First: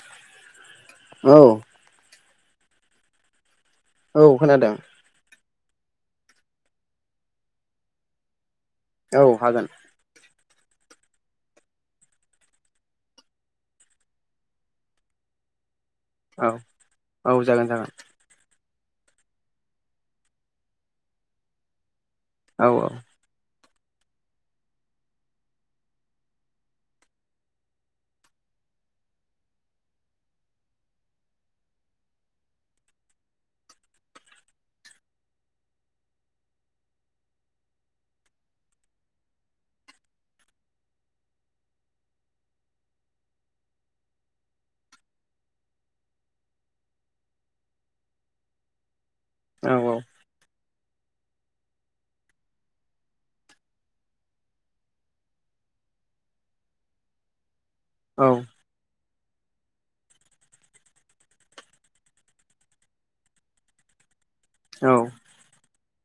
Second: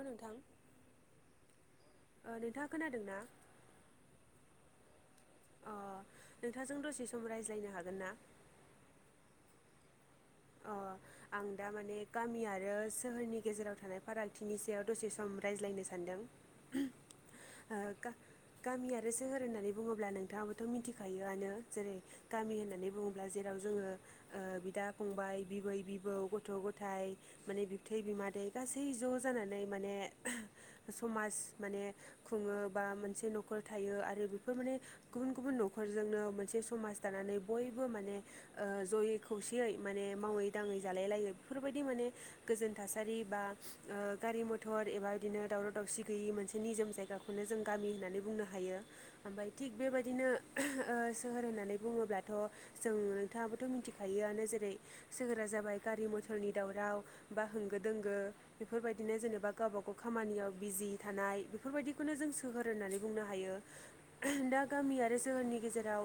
नोंथां औ नोंथाङा खोनादों ना औ खोनादों अ नोंथांजों दसे सम रायज्लायनो हागोन ना औ हागोन अ आं दा माने गामि आरो सोहोरनि गेजेराव थानाय फारागथिनि सायाव दसे सम रायज्लायनो सानदों औ औ जागोन जागोन गामि आरो सोहोर होननानै बुङोब्ला नोंथाङाबोथ' मिथिखायोआनो जेरै गामि औ होननानै बुङोब्ला जेराव जोङो बिदा फंबाय बिबै बिबौ गथ' गथाय माने बिबथै बिमादै गासै ज' जानानै माने समाज माने खुङो बा मोनसे न'खर थायो आरो बेफोर माने गुबुन गुबुन न'खरजोंनो मोनसे समाज दानानै बयबो माने जयै खौसेयै माने मावै दाङै जालाय लायो बेफोरबायदि माने गोजोन थासारि बा गारि मथर एबा बिदिनो दावराव दावसि गैयै मोनसे निजोम जायग खौनो जों गामि होननानै बुंनो हायो ओमफ्राय औ थिग बेबायदिनो सोहोर होननानै बुङोब्लाथ' जों नोंथाङाबोथ' मिथिखायोआनो जेरै सहोरा जाबाय गारि मथरनि दावराव बा होंगो दोंगो औ बेफोरबायदिनो जेनेबा गावबा गाव खामानियाव बिजि थानाय बेफोरबायदि बेखौनो जों सोहोर होननानै बुंनो हायो दा गामि आरो सोहोरनि गेजेराव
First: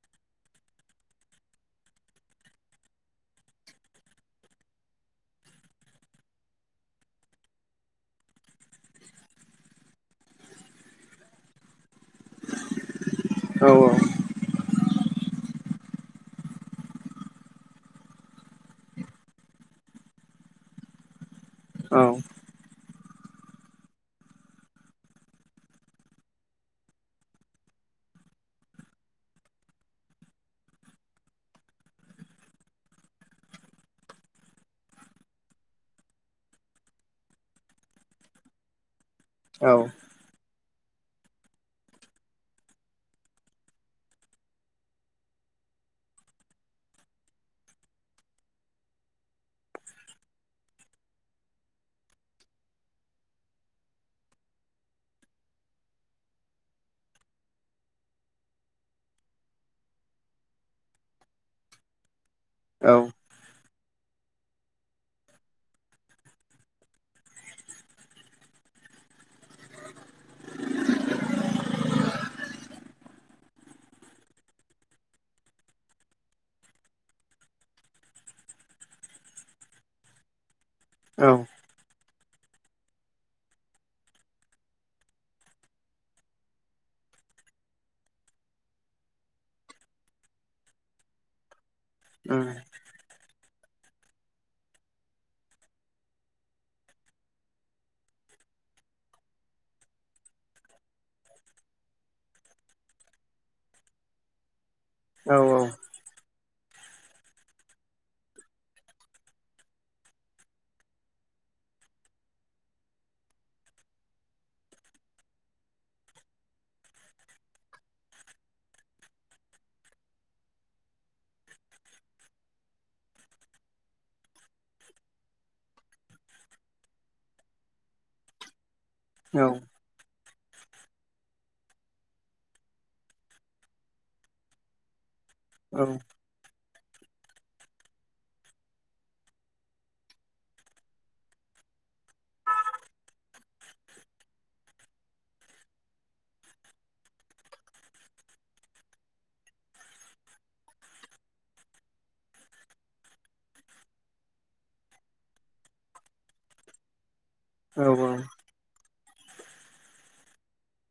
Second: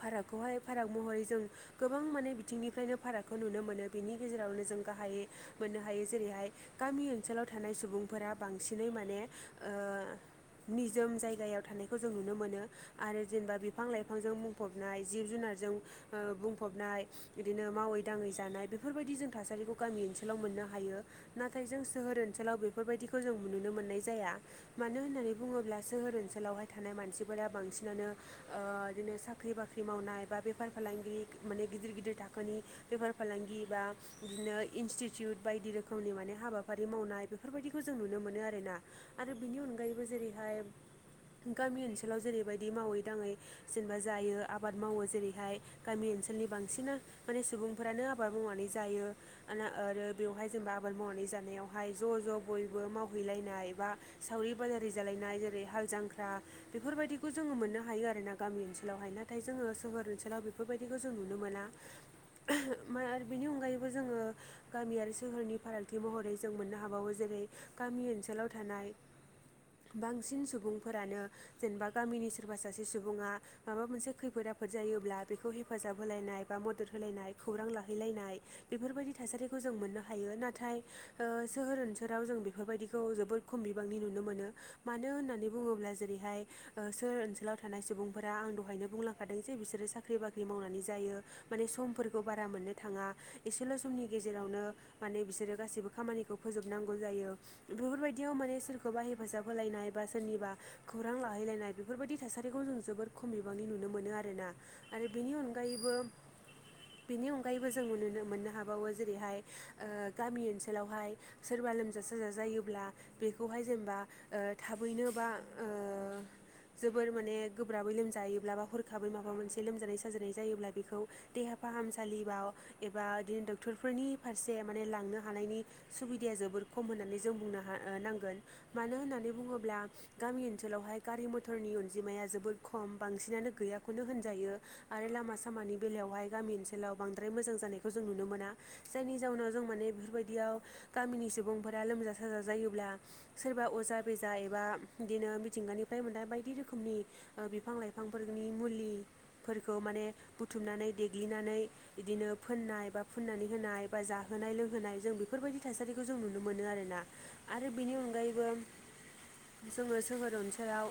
फारागखौहाय फाराग महरै जों गोबां माने बिथिंनिफ्रायनो फारागखौ नुनो मोनो बिनि गेजेरावनो जों गाहायै मोननो हायो जेरैहाय गामि ओनसोलाव थानाय सुबुंफोरा बांसिनै माने ओ निजोम जायगायाव थानायखौ जों नुनो मोनो आरो जेनेबा बिफां लाइफांजों बुंफबनाय जिब जुनारजों ओ बुंफबनाय बिदिनो मावै दाङै जानाय बेफोरबायदि जों थासारिखौ गामि ओनसोलाव मोननो हायो। नाथाय जों सोहोर औ ओनसोलाव बेफोरबायदिखौ जों नुनो मोननाय जाया मानो होननानै बुङोब्ला सोहोर ओनसोलावहाय थानाय मानसिफोरा बांसिनानो ओ बिदिनो साख्रि बाख्रि मावनाय बा बेफार फालांगिरि माने गिदिर गिदिर थाखोनि बेफार फालांगि बा बिदिनो इनस्टिटिउट बायदि रोखोमनि माने हाबाफारि मावनाय बेफोरबायदिखौ जों नुनो मोनो आरोना। आरो बिनि अनगायैबो जेरैहाय गामि ओनसोलाव जेरैबायदि मावै दाङै जेनेबा जायो आबाद मावो जेरैहाय गामि ओनसोलनि बांसिना माने सुबुंफोरानो आबाद मावनानै जायो। आरो बेवहाय जेनेबा आबाद मावनानै जानायावहाय ज' ज' बयबो मावहैलायनाय ए बा सावरि बाजारि जालायनाय जेरै हाल जांख्रा बेफोरबायदिखौ जोङो मोननो हायो आरोोना गामि ओनसोलावहाय नाथाय जोङो सोहोर ओनसोलाव बेफोर बेफोरबायदिखौ जों नुनो मोना औ आरो बेनि अनगायैबो जोङो गामि आरो सोहोरनि फारागथि महरै जों मोननो हाबावो जेरै गामि ओनसोलाव थानाय बांसिन सुबुंफोरानो जेनेबा गामिनि सोरबा सासे सुबुङा। माबा मोनसे खैफोद आफोद जायोब्ला बेखौ हेफाजाब होलायनाय बा मदद होलायनाय खौरां लाहैलायनाय बेफोरबायदि थासारिखौ जों मोननो हायो नाथाय सोहोर ओनसोलाव जों बेफोरबायदिखौ जोबोद खम बिबांनि नुनो मोनो मानो होननानै बुङोब्ला जेरैहाय सोर ओनसोलाव थानाय सुबुंफोरा आं दहायनो बुंलांखादों जे बिसोरो साख्रि बाख्रि मावनानै जायो। माने समफोरखौ बारा मोननो थाङा एसेल' समनि गेजेरावनो माने बिसोरो गासैबो खामानिखौ फोजोबनांगौ जायो। बेफोरबायदियाव माने सोरखौबा हेफाजाब होलायनाय बा सोरनिबा खौरां लाहैलायनाय बेफोरबायदि थासारिखौ जों जोबोर खम बिबांनि नुनो मोनो आरोना आरो बेनि अनगायैबो बेनि अनगायैबो जों नुनो मोननो हाबावो जेरैहाय गामि ओ ओनसोलावहाय सोरबा लोमजा साजा जायोब्ला बेखौ खौहाय जेनेबा थाबैनो बा ओ जोबोर माने गोब्राबै लोमजायोब्ला बा हरखाबै माबा मोनसे लोमजानाय साजानाय जायोब्ला बेखौ देहा फाहामसालि बाव एबा बिदिनो डक्टरफोरनि फारसे माने लांनो हानायनि सुबिदाया जोबोर खम होननानै जों बुंनो ह नांगोन मानो होननानै औ बुङोब्ला गामि ओनसोलावहाय गारि मथरनि अनजिमाया जोबोद खम बांसिनानो गैयाखौनो होनजायो। आरो लामा सामानि उम बेलायावहाय गामि ओनसोलाव बांद्राय मोजां जानायखौ जों नुनो मोना जायनि जाउनाव जों माने बेफोरबायदियाव गामिनि सुबुंफोरा लोमजा साजा जायोब्ला सोरबा अजा बेजा एबा बिदिनो मिथिंगानिफ्राय मोना बायदि रोखोमनि बिफां लाइफांफोरनि मुलिफोरखौ माने बुथुमनानै देग्लिनानै बिदिनो फोननाय बा फुननानै होनाय बा जाहोनाय लोंहोनाय जों बेफोरबायदि थासारिखौ खौ जों नुनो मोनो आरोना आरो औ बेनि औ अनगायैबो जोंङो सोहोर ओनसोलाव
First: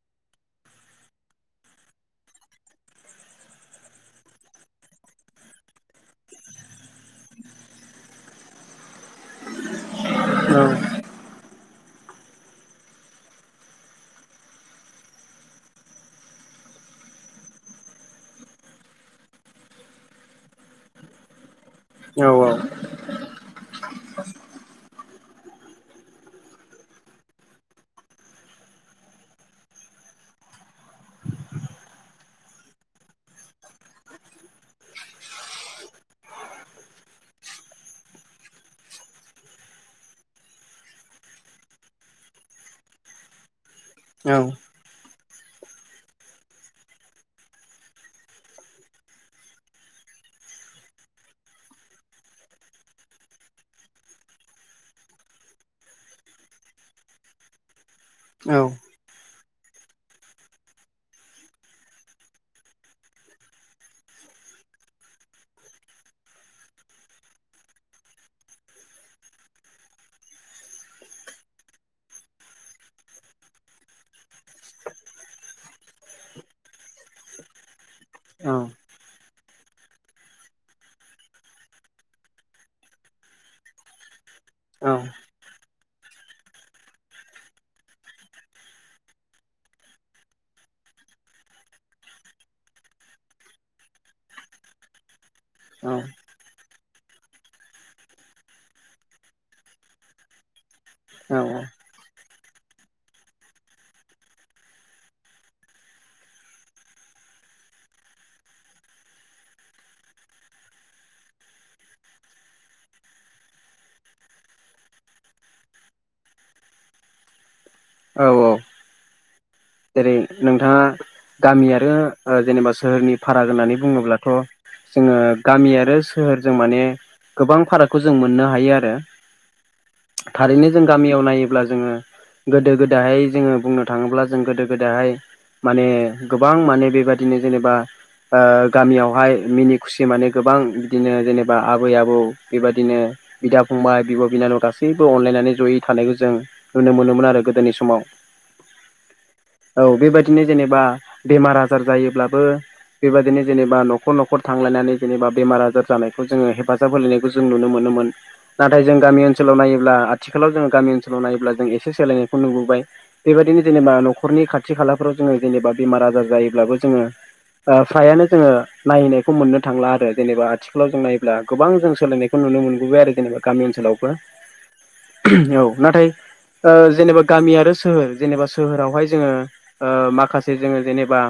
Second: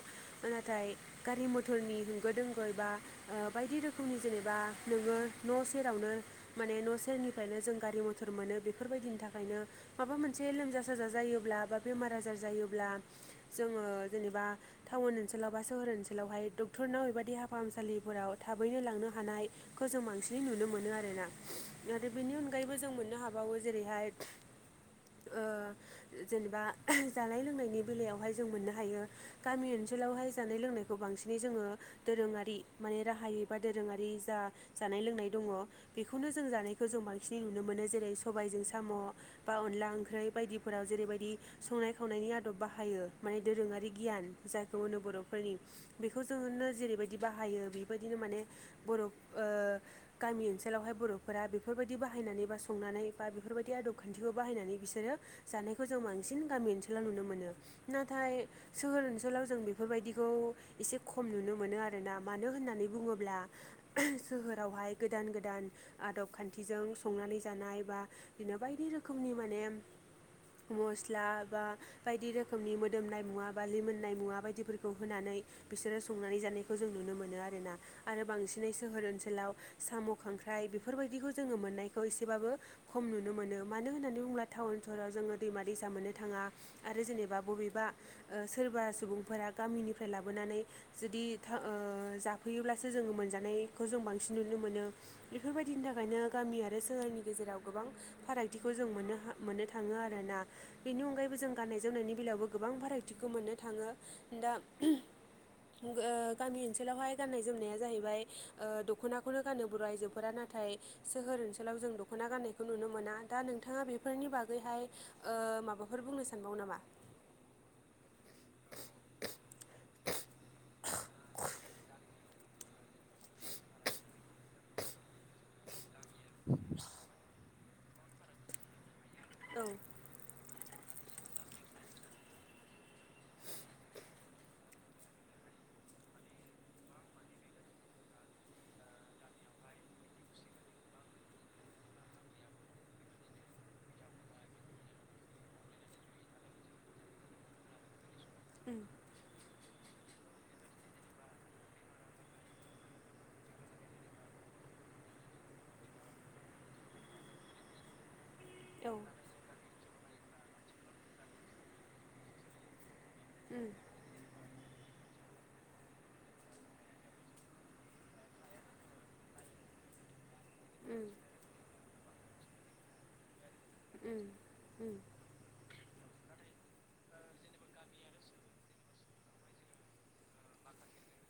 नाथाय गारि मथरनि होंगो दोंगो बा ओ बायदि रोखोमनि जेनेबा नोंङो न' सेरावनो माने न' सेरनिफ्रायनो जों गारि मथर मोनो बेफोरबायदिनि थाखायनो माबा मोनसे औ औ लोमजा साजा जायोब्ला बा बेमार आजार जायोब्ला जोंङो जेनेबा टाउन ओनसोलाव बा सोहोर ओनसोलावहाय डक्टरनाव बेबदि दहा फाहामसालिफोराव थाबैनो लांनो हानाय गोजौ बांसिनै नुनो मोनो आरोना आरो बेनि अनगायैबो जों मोननो हाब गबावो जेरैहाय ओ जेनेबा जानाय लोंनायनि बेलायावहाय जों मोननो हायो गामि ओनसोलावहाय जानाय लोंनायखौ बांसिनै जोङो दोरोंङारि माने राहायै बा दोरोंङारि जा जानाय लोंनाय दंङो। बेखौनो जों जानायखौ जों बांसिनै नुनो मोनो जेरै सबायजों साम' बा अनला ओंख्रि बायदिफोराव जेरैबायदि संनाय खावनायनि आदब बाहायो माने दोरोंङारि गियान जाय खौहोनो बर'फोरनि बेखौ जोंनो जेरैबायदि बाहायो बेबायदिनो माने बर'ओ गामि ओनसोलावहाय बर'फोरा बेफोरबायदि बाहायनानै बा संनानै बा बेफोरबायदि आदब खान्थिखौ बाहायनानै बिसोरो जानायखौ जों बांसिन गामि ओनसोलाव नुनो मोनो नाथाय सोहोर ओनसोलाव जों बे बेफोरबायदिखौ एसे खम नुनो मोनो आरोना मानो होननानै बुंङोब्ला सोहोरावहाय गोदान गोदान आदब खान्थिजों संनानै जानाय बा बिदिनो बायदि रोखोमनि माने मस्ला बा बायदि रोखोमनि मोदोमनाय मुवा बा लिमोननाय मुवा बायदिफोरखौ होनानै बिसोरो संनानै जानायखौ जों नुनो मोनो आरोना। आरो बांसिनै सोहोर ओनसोलाव साम' खांख्राइ बेफोरबायदिखौ जोङो मोननायखौ एसेबाबो खम नुनो मोनो मानो होननानै बुब्ला टाउन सहराव जोङो दैमा दैसा मोननो थांङा आरो जेनेबा बबेबा सोरबा सुबुंफोरा गामिनिफ्राय लाबोनानै जुदि था ओ जाफैयोब्लासो जोंङो मोनजानायखौ जों बांसिन नुनो मोनो बेफोरबायदिनि थाखायनो गामि आरो सोहोरनि गेजेराव गोबां फारागथिखौ जों मोननो हा मोननो थांङो आरोना। बेनि अनगायैबो जों औ गाननाय जोमनायनि बेलायावबो गोबां भेराइटिखौ मोननो थाङो दा गो गामि ओनसोलावहाय गाननाय जोमनाया जाहैबाय ओ दख'नाखौनो गानो बर' आइजोफोरा नाथाय सोहोर ओनसोलाव जों दख'ना गान्नायखौ नुनो मोना दा नोंथाङा बेफोरनि बागैहाय ओ माबाफोर बुंनो सानबावो नामा। औ औ जेरै नोंथांङा गामि आरो ओ जेनेबा सोहोरनि फाराग होननानै बुंङोब्लाथ' जोंङो गामि आरो सोहोरजों माने गोबां फारागखौ जों मोननो हायो आरो औ थारैनो जों गामियाव नायोब्ला जोंङो गोदो गोदायहाय जोंङो बुंनो थाङोब्ला जों गोदाहाय माने गोबां माने बेबायदिनो जेनेबा ओ गामियावहाय मिनि खुसि माने गोबां बिदिनो जेनेबा आबै आबौ बेबदिनो बिदा फंबाय बिब' बिनानाव गासैबो अनलाायनानै जयै थानायखौ जों नुनो मोनोमोन आरो गोदोनि समाव। ओ औ बेबायदिनो जेनेबा बेमार आजार जायोब्लाबो बेबायदिनो जेनेबा न'खर न'खर थांलायनानै जेनेबा बेमार आजार जानायखौ जोङो हेफाजाब होलायो खौ जों नुनो मोनोमोन। नाथाय औ जों गामि ओनसोलाव नायोब्ला आथिखालाव जों गामि ओनसोलाव नायोब्ला जों एसे सोलायनायखौ नुबोबाय बेबायदिनो उम जेनेबा न'खरनि खाथि खालाफ्राव जोङो जेनेबा बेमार आजार जायोब्लाबो जोङो ओ फ्रायानो जोङो नायहैनायखौ मोननो थांला आरो जेनेबा आथिखालाव जों नायोब्ला गोबां जों सोलायनायखौ नुनो मोनबोबाय आरो जेनेबा गामि ओनसोलावबो उम उम औ नाथाय ओ जेनेबा गामि आरो सोहोर जेनेबा सोहोरावहाय जोङो ओ माखासे जोङो जेनेबा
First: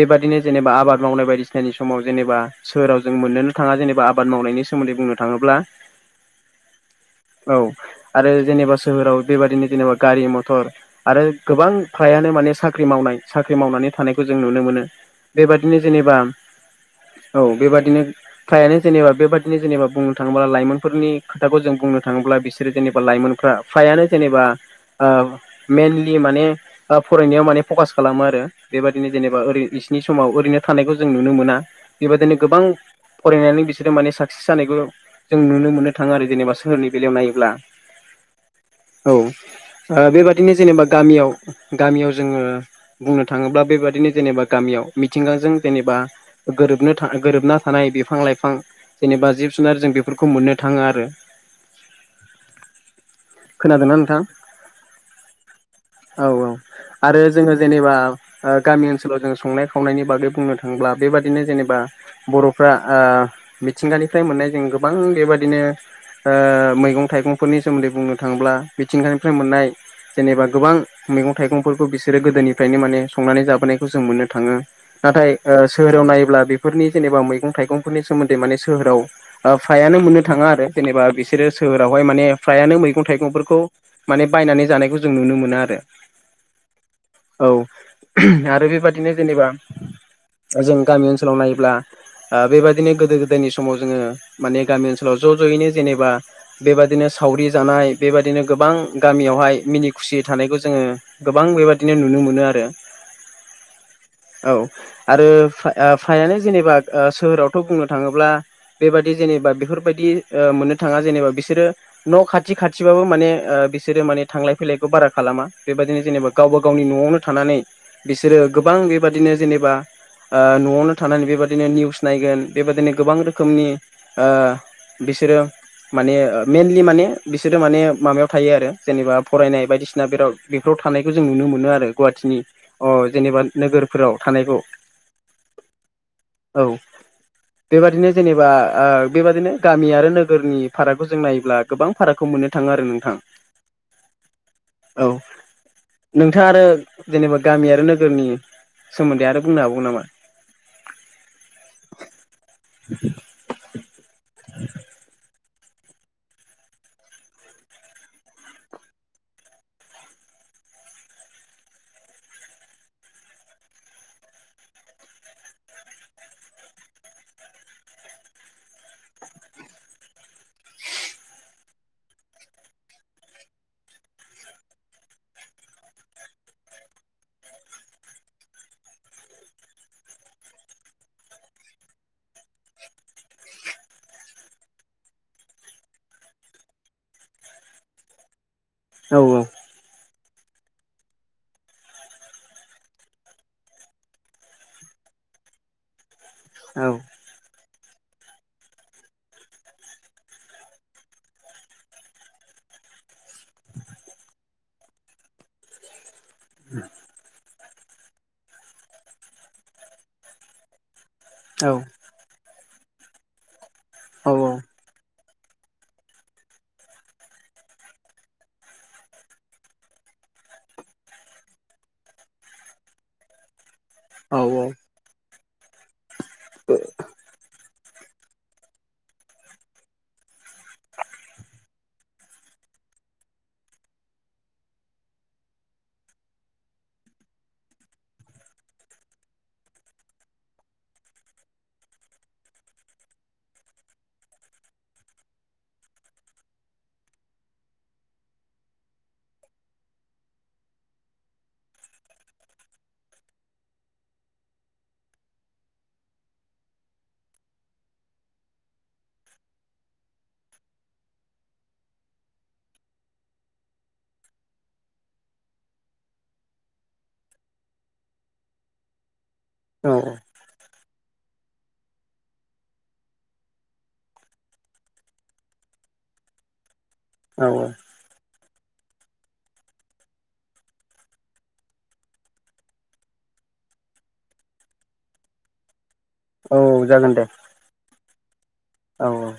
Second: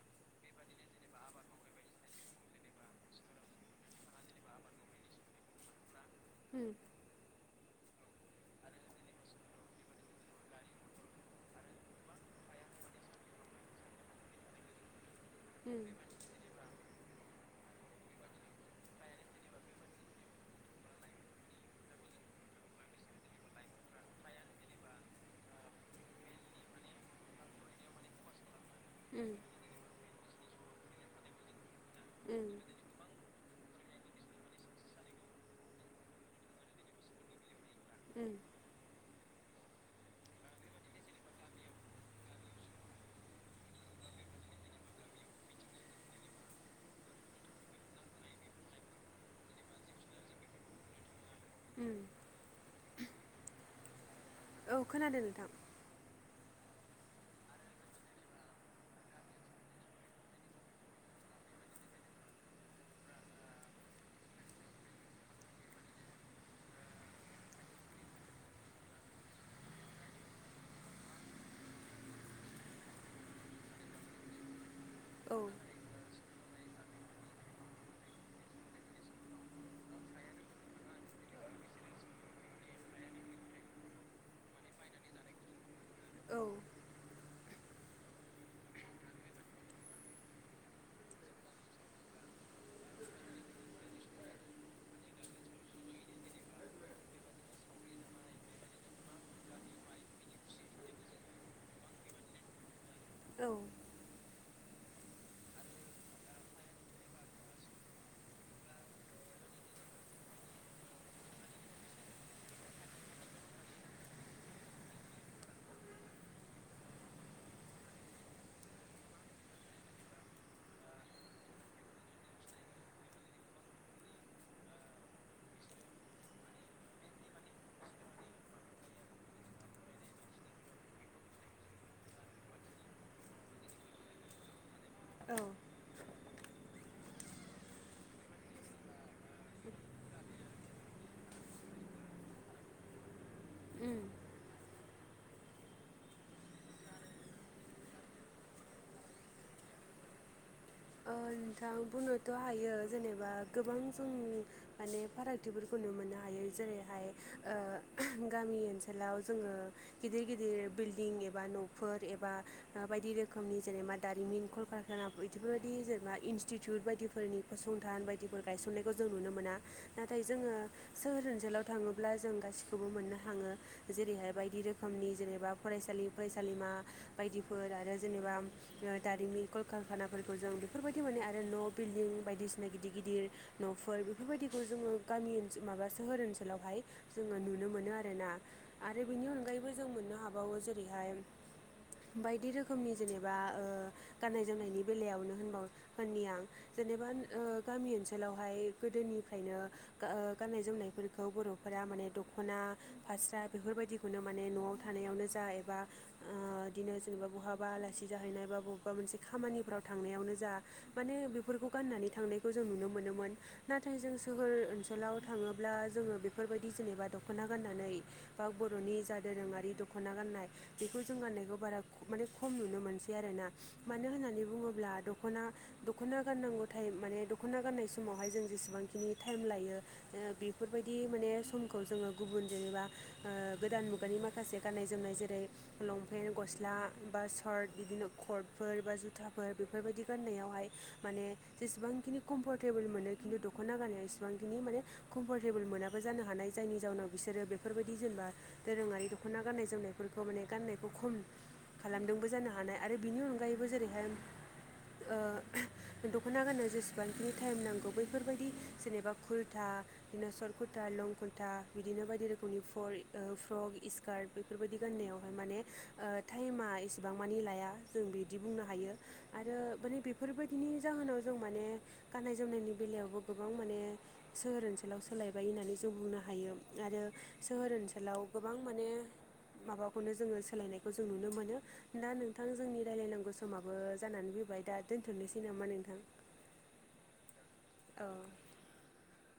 बेबादिनो जेनेबा आबाद मावनाय बायदिसिनानि समाव जेनेबा साहोराव जों मोननोनो थाङा जेनेबा आबाद मावनायनि सोमोन्दै बुंनो थाङोब्ला हो औ आरो जेनेबा सोहोराव बेबादिनो जेनेबा गारि मथर आरो गोबां फ्रायानो माने साख्रि मावनाय साख्रि मावनानै थानायखौ जों नुनो मोनो उम बेबादिनो जेनेबा औ बेबादिनो फ्रायानो जेनेबा बेबादिनो जेनेबा बुंनो थाङोब्ला लाइमोनफोरनि खोथाखौ जों बुंनो थाङोब्ला बिसोरो जेनेबा लाइमोनफ्रा फायानो जेनेबा ओ मेइनलि माने ओ फरायनायाव माने फकास खालामो आरो बेबादिनो जेनेबा ओरै इस नि समाव ओरैनो थानायखौ जों नुनो मोना उम बेबायदिनो गोबां फरायनानै बिसोरो माने साक्सेस जानायखौ जों नुनो मोननो थाङो आरो जेनेबा सोहोरनि बेलायाव नायोब्ला हो औ ओ बेबादिनो जेनेबा गामियाव गामियाव जोङो बुंनो थाङोब्ला बेबादिनो जेनेबा गामियाव मिथिंगाजों जेनेबा ओ गोरोबनो थाखाय ओ गोरोबना थानाय बिफां लाइफां जेनेबा जिब जुनार जों बेफोरखौ मोननो थाङो आरो उम खोनादों ना नोंथां? औ खोनादों नोंथां। औ औ आरो जोङो जेनेबा ओ गामि ओनसोलाव जों संनाय खावनायनि बागै बुंनो थाङोब्ला बेबादिनो जेनेबा बर'फ्रा ओ मिथिंगानिफ्राय मोननाय जों गोबां बेबादिनो ओ मैगं थाइगंफोरनि सोमोन्दै बुंनो थाङोब्ला मिथिंगानिफ्राय मोननाय जेनेबा गोबां मैगं थायगंफोरखौ बिसोरो गोदोनिफ्रायनो माने संनानै जाबोनायखौ जों मोननो थाङो नाथाय औ ओस सोहोराव नायोब्ला बेफोरनि जेनेबा मैगं थाइगंफोरनि सोमोन्दै माने सोहोराव ओ फायानो मोननो थाङा आरो जेनेबा बिसोरो सोहोरावहाय माने फ्रायानो मैगं थाइगंफोरखौ माने बायनानै जानायखौ जों नुनो मोनो आरो औ औ आरो बेबादिनो जेनेबा जों गामि ओनसोलाव नायोब्ला ओ बेबादिनो गोदो गोदायनि समाव जोङो माने गामि ओनसोलाव ज' ज'यैनो जेनेबा बेबादिनो सावरि जानाय बेबादिनो गोबां गामियावहाय मिनि खुसि थानायखौ जोङो गोबां बेबादिनो नुनो मोनो आरो औ औ आरो फाया फायानो जेनेबा ओ सोहोरावथ' बुंनो थाङोब्ला बेबादि जेनेबा बेफोरबायदि ओ मोननो थाङा जेनेबा बिसोरो न' खाथि खाथिबाबो माने ओ बिसोरो माने थांलाय फैलायखौ बारा खालामा। बेबादिनो जेनेबा गावबा गावनि न'आवनो थानानै बिसोरो गोबां बेबादिनो जेनेबा ओ न'आवनो थानानै बेबादिनो निउस नायगोन बेबादिनो गोबां रोखोमनि ओ बिसोरो माने ओ मेइनलि माने बिसोरो माने माबायाव थायो आरो जेनेबा फरायनाय बायदिसिना फोराव बेफोराव थानायखौ जों नुनो मोनो आरो गुवाहाटिनि अ जेनेबा नोगोरफोराव थानायखौ औ औ बेबादिनो जेनेबा ओ बेबादिनो गामि आरो नोगोरनि फारागखौ जों नायोब्ला गोबां फारागखौ मोननो थाङो आरो नोंथां उम औ नोंथाङा आरो जेनेबा गामि आरो नोगोरनि सोमोन्दै आरो बुंनो हाबावगोन नामा? ओ नोंथां बुंनोथ' हायो जेनेबा गोबां जोंनि माने फारागथिफोरखौ नु मोननो हायो जेरैहाय ओ गामि ओनसोलाव जोङो गिदिर गिदिर बिल्डिं एबा न'फोर एबा ओ बायदि रोखोमनि जेनेबा दारिमिन कलखारखाना बैद बेफोरबायदि जेनेबा इनस्टिटिउट बायदिफोरनि फसंथान बायदिफोर गायसननायखौ जों नुनो मोना। नाथाय जोङो सोहोर ओनसोलाव थाङोब्ला जों गासिखौबो मोननो हाङो। जेरैहाय बायदि रोखोमनि जेनेबा फरायसालि फरायसालिमा बायदिफोर आरो जेनेबा दारिमि कलकारखाना फोरखौ जों बेफोरबायदि माने आरो न' बिल्डिं बायदिसिना गिदिर गिदिर न'फोर बेफोरबायदिखौ जोङो गामि ओनसोल माबा सोहोर ओनसोलावहाय जोङो नुनो मोनो आरोना आरो औ बेनि अनगायैबो जों मोननो हाबावो जेरैहाय बायदि रोखोमनि जेनेबा ओ गाननाय जोमनायनि बेलायावनो होनबाव होननि आं औ जेनेबा गामि ओ ओनसोलावहाय गोदोनिफ्रायनो ओ गाननाय जोमनायफोरखौ बर'फोरा माने दख'ना फास्रा बेफोरबायदिखौनो माने न'आव थानायावनो जा एबा ओ इदिनो जेनेबा बहाबा आलासि जाहैनाय बा बबेबा मोनसे खामानिफ्राव थांनायावनो जा माने बेफोरखौ औ गाननानै थांनायखौ जों नुनो मोनोमोन। नाथाय जों औ सोहोर ओनसोलाव थाङोब्ला जोङो बेफोरबायदि जेनेबा दख'ना गाननानै बा बर'नि जा दोरोङारि दख'ना गाननाय बेखौ जों गाननायखौ बारा माने खम नुनो मोनसै आरोना। मानो होननानै औ औ बुङोब्ला दख'ना दख'ना गाननांगौ थाएम माने दख'ना गाननाय समावहाय जों जेसेबांखिनि थाइम लायो बेफोरबायदि माने सम खौ जोङो गुबुन जेनेबा ओ गोदान मुगानि माखासे गाननाय जोमनाय जेरै लंपेन्ट गस्ला बा सार्ट बिदिनो कर्टफोर बा जुथा फोर बेफोरबायदि गाननायावहाय माने जेसेबांखिनि कम्फरटेबोल मोनो खिन्थु दख'ना गाना एसेबांखिनि माने कम्फरटेबोल मोनाबो जानो हानाय जायनि जाउनाव बिसोरो बेफोरबायदि जेनेबा दोरोङारि दख'ना गाननाय जोमनायफोरखौ माने गाननायखौ खम खालामदोंबो जानो हानाय आरो बिनि अनगायैबो जेरैहाय ओ दख'ना गाननायाव जेसेबांखिनि थाइम नांगौ बैफोरबायदि जेनेबा कुर्था बिदिनो सर कुरटा लं कुरटा बिदिनो बायदि रोखोमनि फल ओ फ्रक इस कार्ड बेफोरबायदि गाननायावहाय माने ओ थाइमा एसेबां मानि लाया जों बिदि बुंनो हायो। आरो माने औ बेफोरबायदिनि जाहोनाव जों माने गाननाय जोमनायनि बेलायावबो गोबां माने सोहोर ओनसोलाव सोलायबाय होननानै जों बुंनो हायो आरो औ सोहोर औ ओनसोल लाव गोबां माने माबाखौनो जोङो सोलायनायखौ जों नुनो मोनो दा नोंथां जोंनि रायलायनांगौ समाबो जानानै फैबाय दा दोनथ'नोसै नामा नोंथां? औ जागोन दे औ औ औ।